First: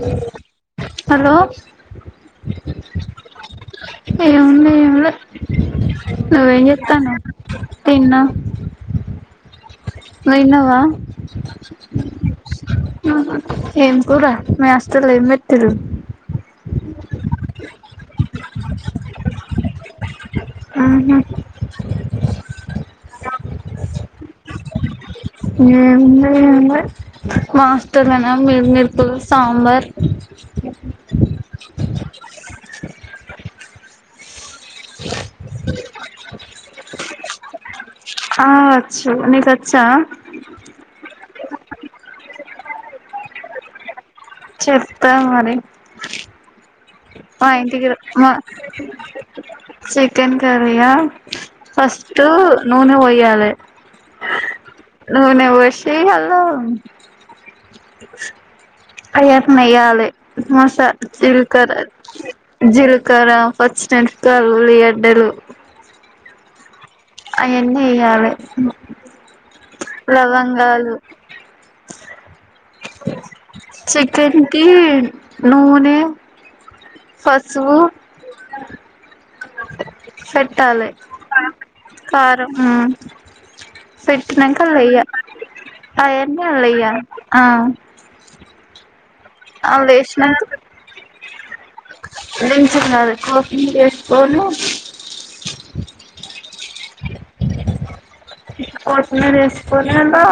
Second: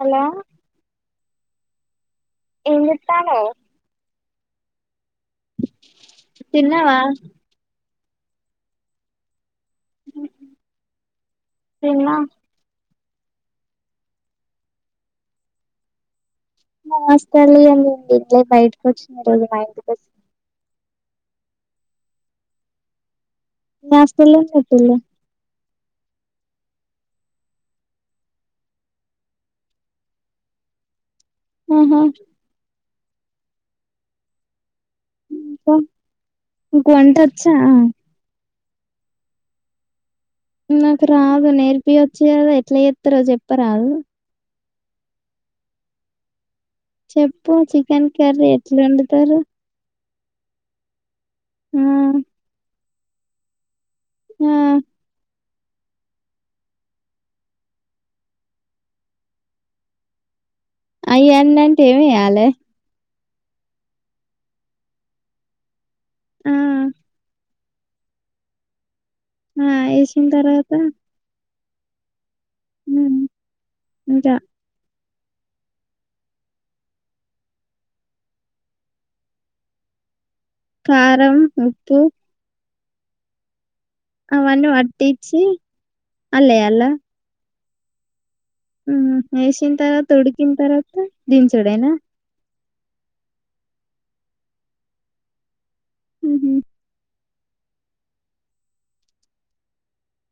Hello hello ఏంజెత్తన్నావ్ ఏముంది ఎంలే నువ్వేం తిన్నావా చెత్తన్నావ్ తిన్న నువ్ తిన్నావా తిన్నా అహ ఏం కురా మీ హిస్టల్ లా ఏం పెట్టింరు హాస్టల్ లా ఇయాల ఎం బెట్లే బయటకు వచ్చినా ఈ రోజు మా ఇంటికి వచ్ అహ మీ హాస్టల్లో ఎం పెట్టిల్లు ఎంలే ఎంలే మ హిస్టల్ లన మర్ మిరుపులు సాంబార్ ఆహా వంటొచ్చా ఆ వచ్చు నీకు వచ్చా నాకు రాదు నేర్పియో వచ్చు కదాఎట్లా చేత్తరో చెప్పరాదు చెప్తా మరి మా చెప్పు ఇంటికి రా చికెన్ మా కర్రీ ఎట్లా వండుతారు సెట్. చికెన్ కర్రీయా ఆ ఫస్ట్ నూనె పోయ్యాలే. ఆ నూనె వోయ్. సి అళో అవన్నీ వేయాలి. మాస అయ్యన్ని జిలకరా అంటే ఏమేయ్యాలే జిల్. కార్ ఆఫ్ వచ్చినాక ఉల్లిగడ్డలు ఆ అయన్నీ ఎయ్యాలె ఆ వేసిన తర్వాత లవంగాలు ఇంకా చిక్కెన్ కి నూనె పసుపు పెట్టాలె కారం ఉప్పు కారం పెట్టినంక అవన్నీ అల్లెయ్య పట్టించి అయన్ని అల్లేయాలా అలెయ్యా ఆహ్. ఏసిన్ తర్వాత ఉడుకిన్ తర్వాత దించుడేన. కాఫీ వేస్కోను. ఉహు. కోతిమీర వేసుకొని అన్ల.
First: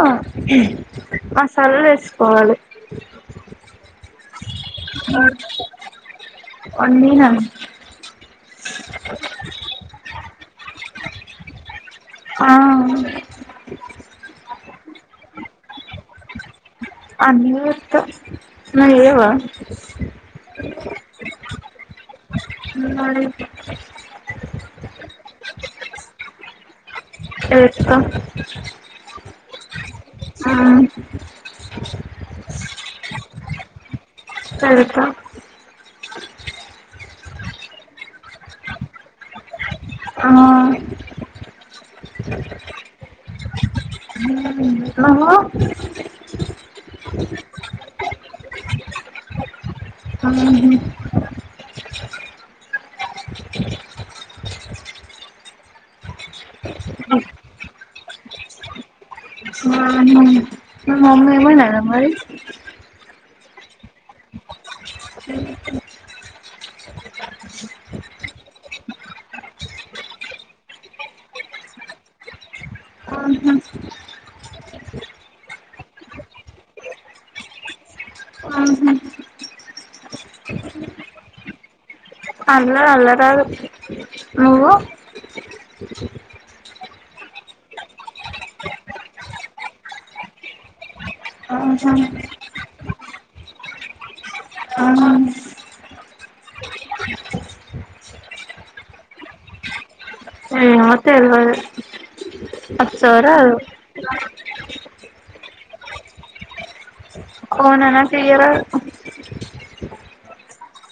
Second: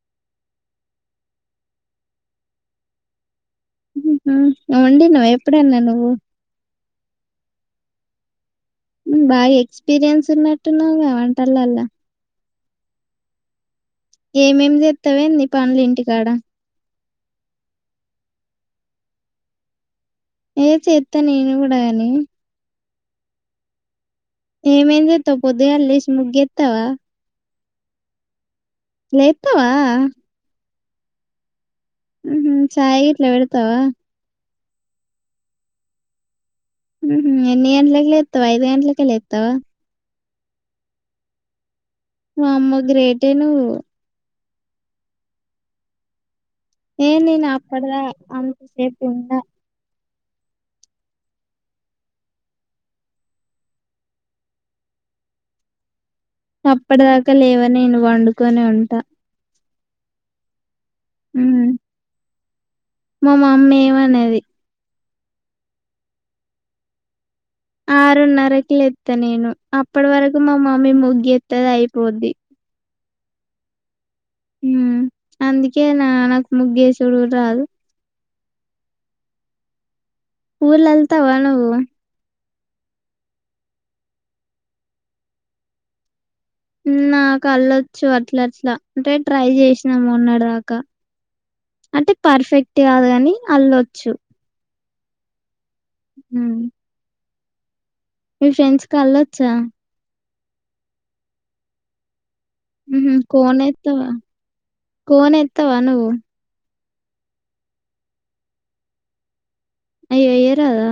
మసాలల్ ఎస్కోవాలి. ఉహు నువ్వు వండినవా ఎప్పుడన్న నువ్వు. వండినా ఊ బాగ ఎక్స్పీరియన్స్ ఉన్నట్టున్నవు గా వంటలల్ల. ఆహ్. ఏమేం చేత్తవ్ ఏంది పనులు ఇంటికాడ. అన్ని చేస్త నువ్వు చెయ్యవా. ఏ చేత్త నేను గూడ గని. మడి. ఏమేం చెత్తవ్ పోద్దుగలెషి ముగ్గేత్తవా. ఏత్త. లేత్తవా. ఉహు చాయ్ గిట్ల వెడ్తవా. ఇంట్లా పెడ్త. ఉహు ఎన్ని గంట్లక్ లెత్తవ్ ఐదు గంట్లకే లేత్తవ. ఆహ్. వామ్మో గ్రేటే నువ్వు. నువ్వు. ఏ నేను అప్పుడ్దా అంత సేప్ ఉండ. ఉమ్, ఉమ్, అప్పడ్దాకా లేవ నేను పండుకొనే ఉంటా. వామ్మో మీ మమ్మి హ్మ్. ఏమనద మరి. మా మమ్మీ ఏం అనది. ఊహు. ఆరున్నరకు లేత్త నేను. అప్పడు వరకు మా మమ్మి ముగ్గేత్తది ఐపోద్ది. ఆహ. మ్మ్ అందుకేనా నాకు ముగ్గేసుడు గుడ రాదు. ఆహ్. పూలు అల్లుతావా నువ్వు. అల్లన్ అల్లరాదు నువ్వు. నాకు అళ్లొచ్చు అట్ల అట్లా అంటే ట్రై చేశ్న మొన్నడు దాక. ఉమ్, అంటె పర్ఫెక్ట్ గాదు గని అల్లొచ్చు. ఆహ్. ఉమ్. మీ ఫ్రెండ్స్క్ అళ్ళొచ్చా. ఏమో తెల్వది. ఉహు కోన్ ఏత్తవ కోన్ ఏత్తవ నువ్వు. కోనా నాకు ఏయ్యరాదు. అయ్యో ఎయ్యరాదా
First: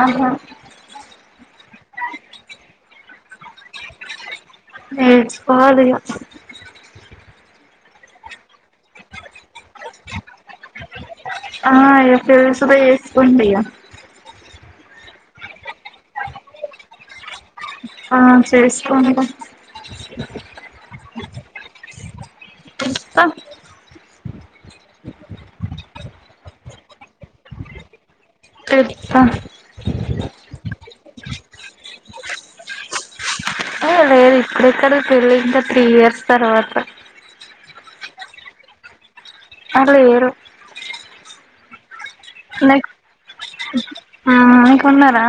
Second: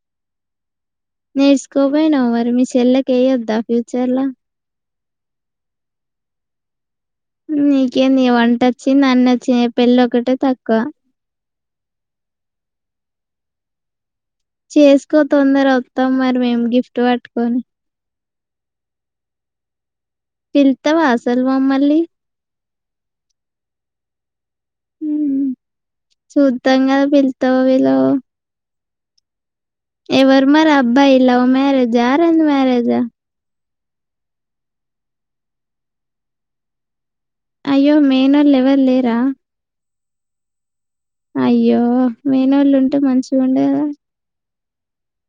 ఆహా నేర్చుకోకపోయినావ మరి మీ చెల్లకి ఏయొద్దా ఫ్యూచర్లా. నేర్చుకోవాలి ఇగా. నీకేందిగ వంటచ్చింద్ అన్ని ఒచ్చినై పెళ్ళి ఒకటే తక్కువ ఆ ఇగ పెళ్ళి సుగ చేస్కుంటిగ చేస్కో తొందర్ ఒత్తం మరి మేమ్ గిఫ్ట్ పట్టుకొని ఆ చేస్కుంట. పిల్తవా అసల్ మమ్మల్ని చూత్త చూద్దాం కాదు పిల్తవో పిల్వవో చెప్తా. ఎవరు మరబ్బాయి లవ్ మ్యారేజా అరెంజ్ మ్యారేజా ఇప్పుడెక్కడ్ది పెళ్ళి ఇంకా త్రీ ఇయర్స్ తర్వాత మేనోల్ ఎవర్ లేరా? ఆ లేరు. అయ్యో మేనోల్లుంటే మంచిగుండు కదా ఉన్నరా?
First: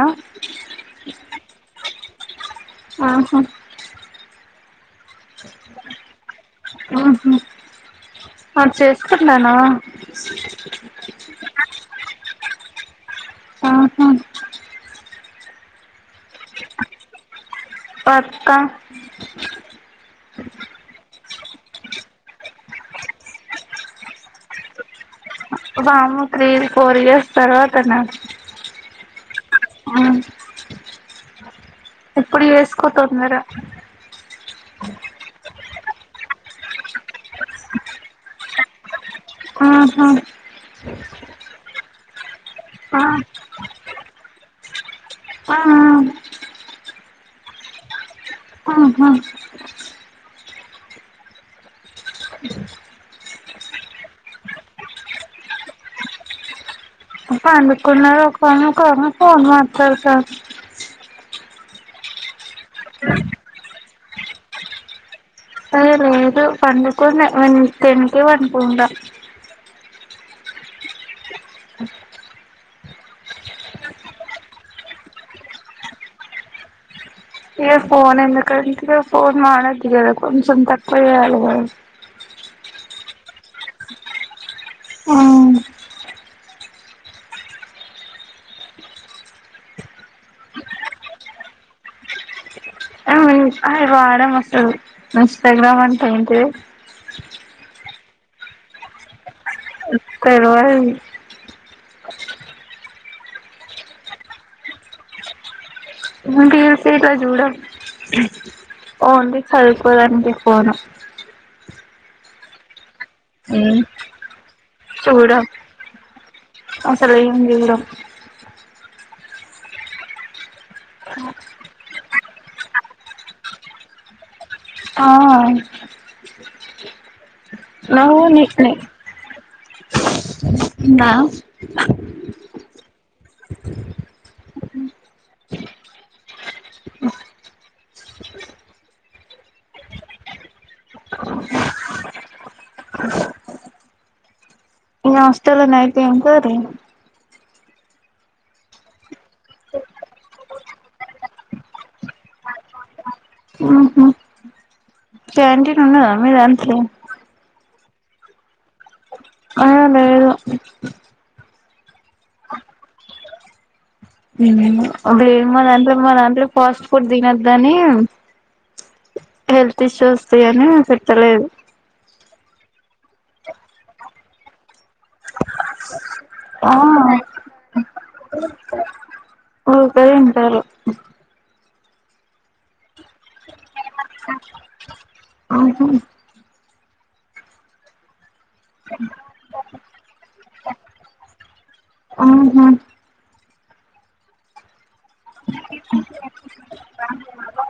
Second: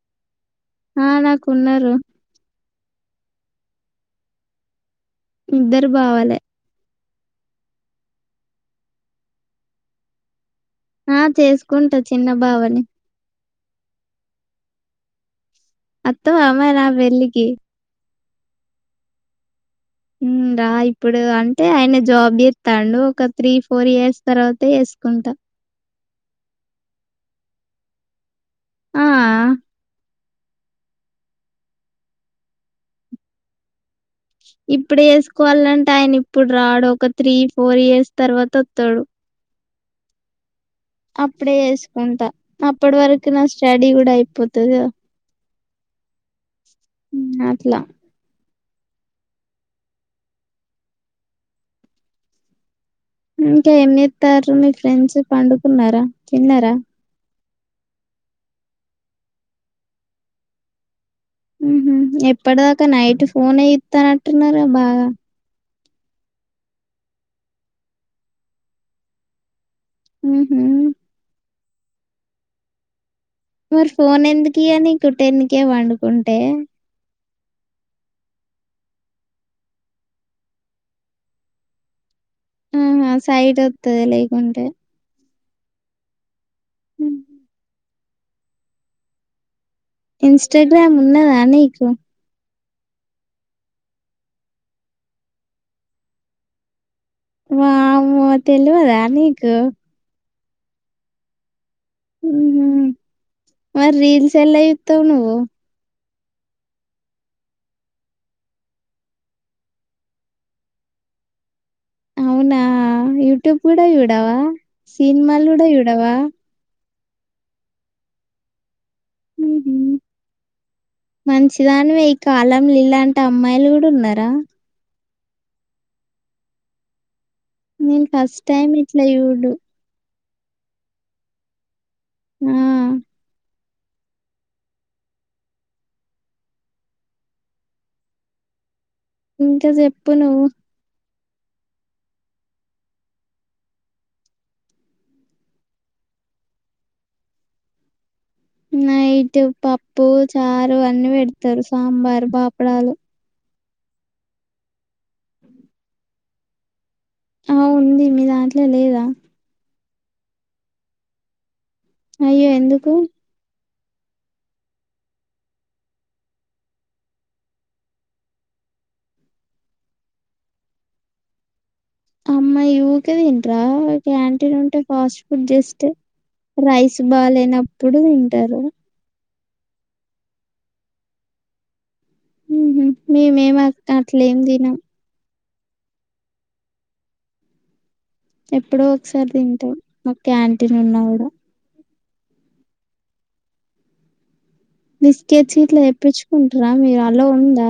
ఆ నాక్ ఉన్నరు. ఆహ ఇద్దరు బావాలె ఆహ మార్ చేస్కుంటాన్నవా? ఆ చేస్కుంట చిన్న బావాని. ఆహా అత్తవా మర్ నా పెళ్ళికి పక్క హ్మ్. రా ఇప్పుడు అంటే ఆయన జాబ్ చేత్తాండు ఒక త్రీ ఫోర్ ఇయర్స్ తర్వాత చేస్కుంట. వామ్మో త్రీ ఫోర్ ఇయర్స్ తర్వాతనా ఆ! అ ఇప్పుడ్ చేస్కో తొందర ఇప్పుడే చేస్కోవాలంటే ఆయన ఇప్పుడ్ రాడు ఒక త్రీ ఫోర్ ఇయర్స్ తర్వాత ఒత్తడు. ఆహా! అప్పుడే చేస్కుంటా అప్పటి ఆ వరకు నా స్టడీ కూడా అయిపోతదిగా ఆ ఆ.. అట్లా ఆహా ఇంకా ఏం చేత్తాంరు మీ ఫ్రెండ్స్ పండుకున్నరా, తిన్నరా? పండుకున్నది ఒక ఆమె ఒకామె ఫోన్ మాట్లాడ్తాన్ మ్ హ్ ఎప్పట్దాకా నైట్ ఫోనే చుత్తనట్టు ఉన్నరుగ బాగా ఏ లేదు పండుకున్న నేన్ టెన్కే పండుకుంట. ఉమ్ హ్ మరి ఫోన్ ఎందుక్ ఇగ నీకు టెన్కే వండుకుంటే ఇగ ఫోన్ ఎందుకంటే ఫోన్ వాడాలి కదా కొంచం తక్కువ్ చేయాలి కదా మ్ హ్ సైట్ ఓత్తది లేకుంటే ఇంస్టాగ్రామ్ ఉన్నదా నీకు? అయి వాడం అసల్ ఇంస్టాగ్రామ్ అంటే ఏంటిది? వామ్మో తెల్వదా నీకు తెల్వదీ. మ్ మరి రీల్స్ ఎల్ల చూత్తవ్ నువ్వు సుమన్ టీవీ [unintelligible] జూడం ఓన్లీ చదుకోడాన్కే ఫోను అవునా యూట్యూబ్ కూడా చూడవా సిన్మాలు కూడా చూడవా అసల్ ఏమ్ చూడం మ్ హ్ మంచిదానివే ఈ కాలం లిలాంటి అమ్మాయిలు గుడున్నరా ఆ నేన్ నువ్వు ఫస్ట్ నీ టైం ఇట్ల చూడు ఉన్న మ్ ఇంకా చెప్పు నువ్వు మీ హాస్టల్ న అయితే ఎమ్ కర్రీ నైట్ పప్పు చారు అన్ని పెడతారు సాంబార్ పాపడాలు క్యాంటీన్ ఉన్నదా మీ దాంట్లో ఆ ఉంది మీ దాంట్లో లేదా ఆ లేదు అయ్యో ఎందుకు ఉమ్ మా దాంట్లో మా దంట్లో ఫాస్ట్ ఫుడ్ తిన్నదనీ హెల్త్ ఇష్యూ వస్తాయని పెట్టలేదు అమ్మాయి ఊరికే తింటారా క్యాటీన్ ఉంటే ఫాస్ట్ ఫుడ్ జస్ట్ ఆ రైస్ బాలేనప్పుడు తింటారు ఊకే తింటారు ఉ హు మేమేం అ అట్లా ఎమ్ తినం ఉహు ఎప్పుడో ఒకసారి తింటాం మాకు క్యాంటీన్ ఉన్నా కూడా బిస్కెస్ ఇట్లా తెప్పించుకుంటారా మీరు అలో ఉందా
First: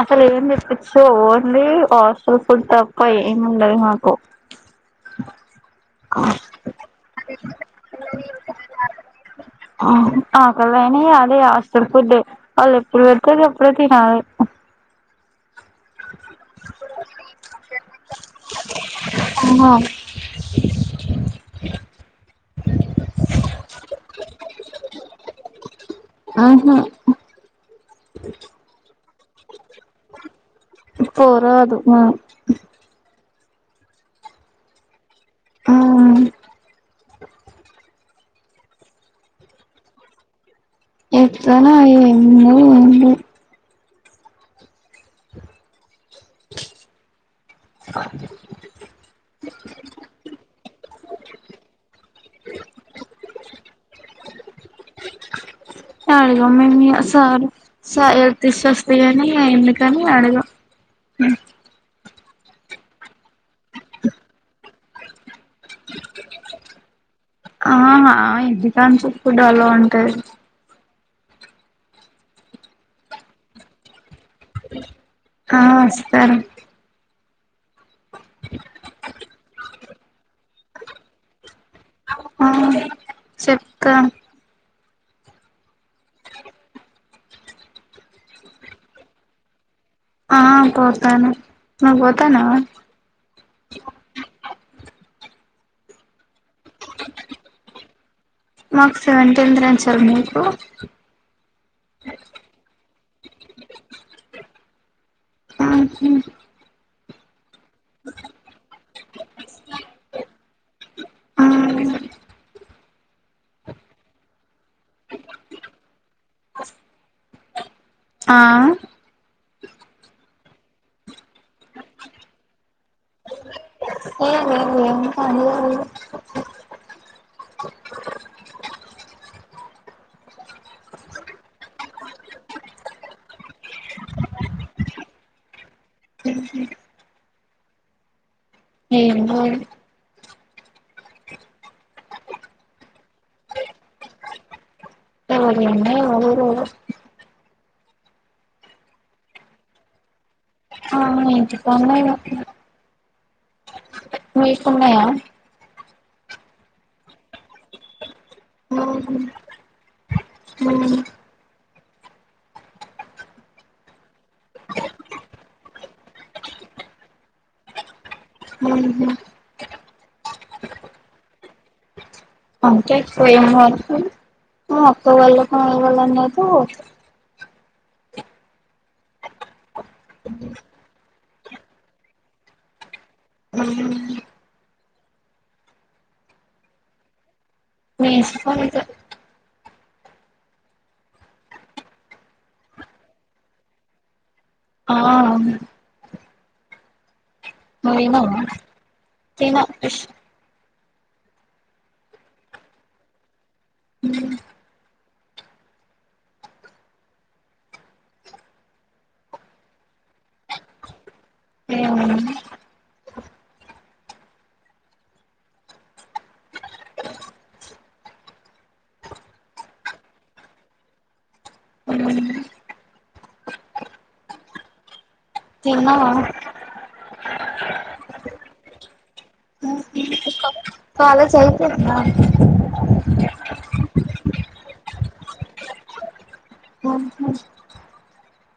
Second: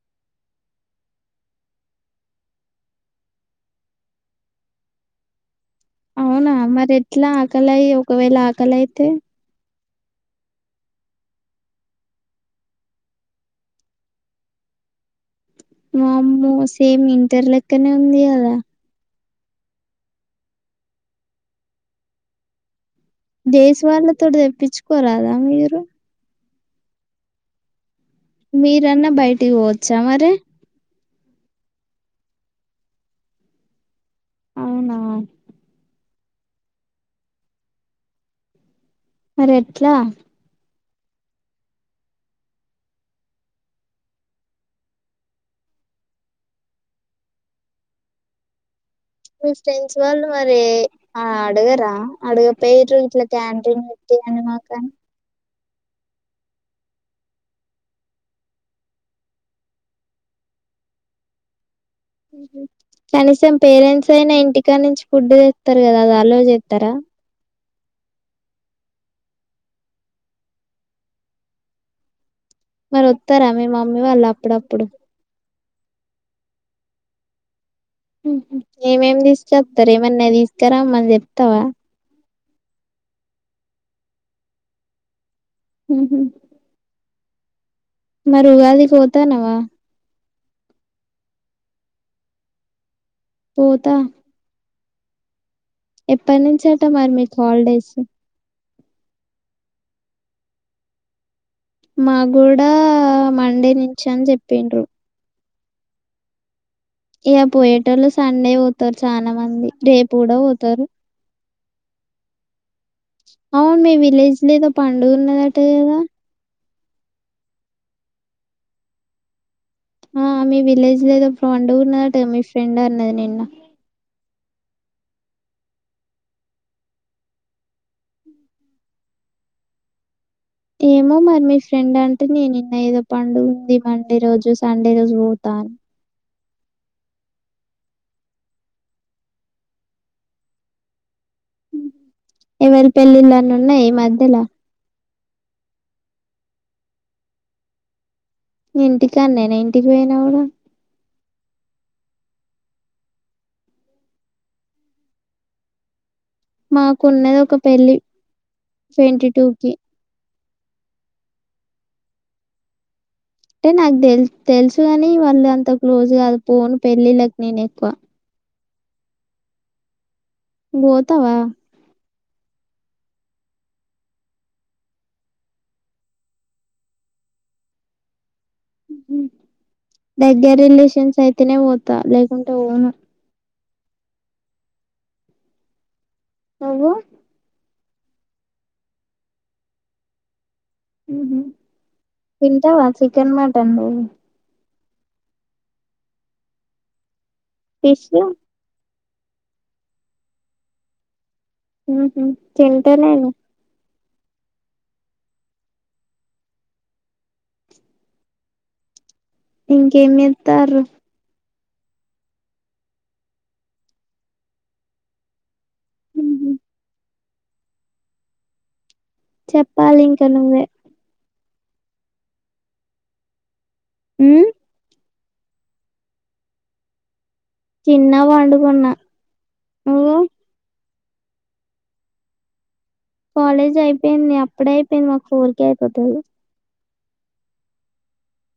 అసలు ఏం చెప్పిచ్చు ఓన్లీ హాస్టల్ ఫుడ్ తప్ప ఏమి ఉండదు మాకు అవునా మరి ఎట్లా ఆకలయి ఒకవేళ ఆకలయితే ఆకలి అయినా ఇగ అదే హాస్టల్ ఫుడే వాళ్ళు ఎప్పుడు పెడితే అప్పుడే తినాలి వామ్మో సేమ్ ఇంటర్ లెక్కనే ఉంది కదా ఆ డేస్ వాళ్ళ తో తెప్పించుకోరాదా మీరు ఆహా మీరన్నా బయటికి పోవచ్చ మరి పో రాదు మేం అవునా మరి ఎట్లా ఇట్లనే ఏమో ఏందో మీ ఫ్రెండ్స్ వాళ్ళు మరి అడగరా అడగపోయిరు ఇట్లా క్యాంటీన్ పెట్టి యని మాకని అడగం మేము ఇగ సార్ స హెల్త్ ఇష్యూస్ వస్తయ్ అని ఎందుకని అడగం కనీసం పేరెంట్స్ అయినా ఇంటికా నుంచి ఫుడ్ తెస్తారు కదా అది అలో చేస్తారా ఆ ఇంటి కానుంచి ఫుడ్ అలో ఉంటది మరి వత్తరా మీ మమ్మీ వాళ్ళు అప్పుడప్పుడు ఆ వస్తారు ఏమేమి తీసుకస్తారు ఏమన్నా తీసుకురామ్మని చెప్తావా ఆ చెప్తా ఉహు మరి ఉగాదికి పోతన్నావా ఆ పోతాను ను పోతానవా పోతా ఎప్పటి నుంచట మరి మీకు హాలిడేస్ మాకు సెవెంటీన్త్ నుంచే మీకు మా గూడా మండే నుంచి అని చెప్పిండ్రు ఉహు ఇగ పోయేటోళ్ళు సండే పోతారు చాలా మంది రేపు కూడా పోతారు అవును మీ విలేజ్ లే ఏదో పండుగ ఉన్నదట కదా ఆ ఆ మీ విలేజ్ లో ఏదో పండుగన్నదట మీ ఫ్రెండ్ అన్నది నిన్న ను మరి మీ ఫ్రెండాంటే నేను నిన్న ఏదో పండుగ ఉంది మండే రోజు సండే రోజు పోతాని ఏ లేదు ఏం పని లేదు ఏం లేదు ఎవరి పెళ్ళిళ్ళన్న ఉన్నాయ ఈ మధ్యల ఎవరియి ఉన్నయి ఎవరియి లేవు ఇంటికాన్నేన ఇంటికి పోయినాగుడ ఆ ఇంటికాన్నే ఇగ మీకున్నయా మాకున్నది ఒక పెళ్లి ఉహు ట్వంటీ టూ కి అంటే నాకు తెలు తెలుసు కాని వాళ్ళు అంత క్లోజ్ గాదు పోను పెళ్ళిళ్ళకి నేను ఎక్కువ ఉహు నువ్ పోతవా అంటే ఎక్కువేం పోను మా అక్క వాళ్ళ [unintelligible] వాళ్ళు అందర్ పోతా దగ్గరిలేషన్స్ అయితేనే పోతా లేకుంటే పోను నువ్వు నేను సుత అంతే ఉహు తింటావా చికెన్ మటన్ నువు ఆ నువ్వు ఫిష్ నువ్ తినవా ఉ హు తింటలేను ఇంకేచెత్తారు ఉ హు చెప్పాలింకా నువ్వే ఉమ్ తిన్నవా తిన్న పండుకున్న నువ్వు కాలేజ్ అయిపోయిందా కాలేజ్ అయిపోయింది అప్పుడే అయిపోయింది మాకు ఫోర్కే అయిపోతది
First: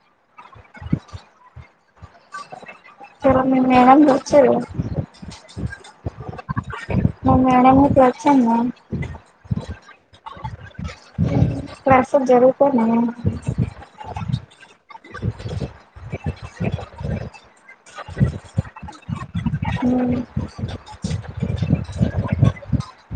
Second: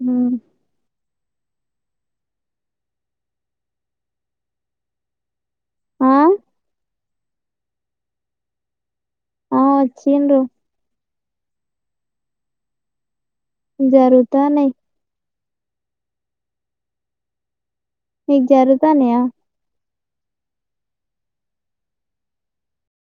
ఉమ్ [unintelligible] ఆ మా మేడమ్ గిట్ల అచ్చిందా ఆ వచ్చిండ్రు క్లాసులు జరుగుతున్నయా జరుగుతన్నాయి మిక్ జరుగుతానయ ఉమ్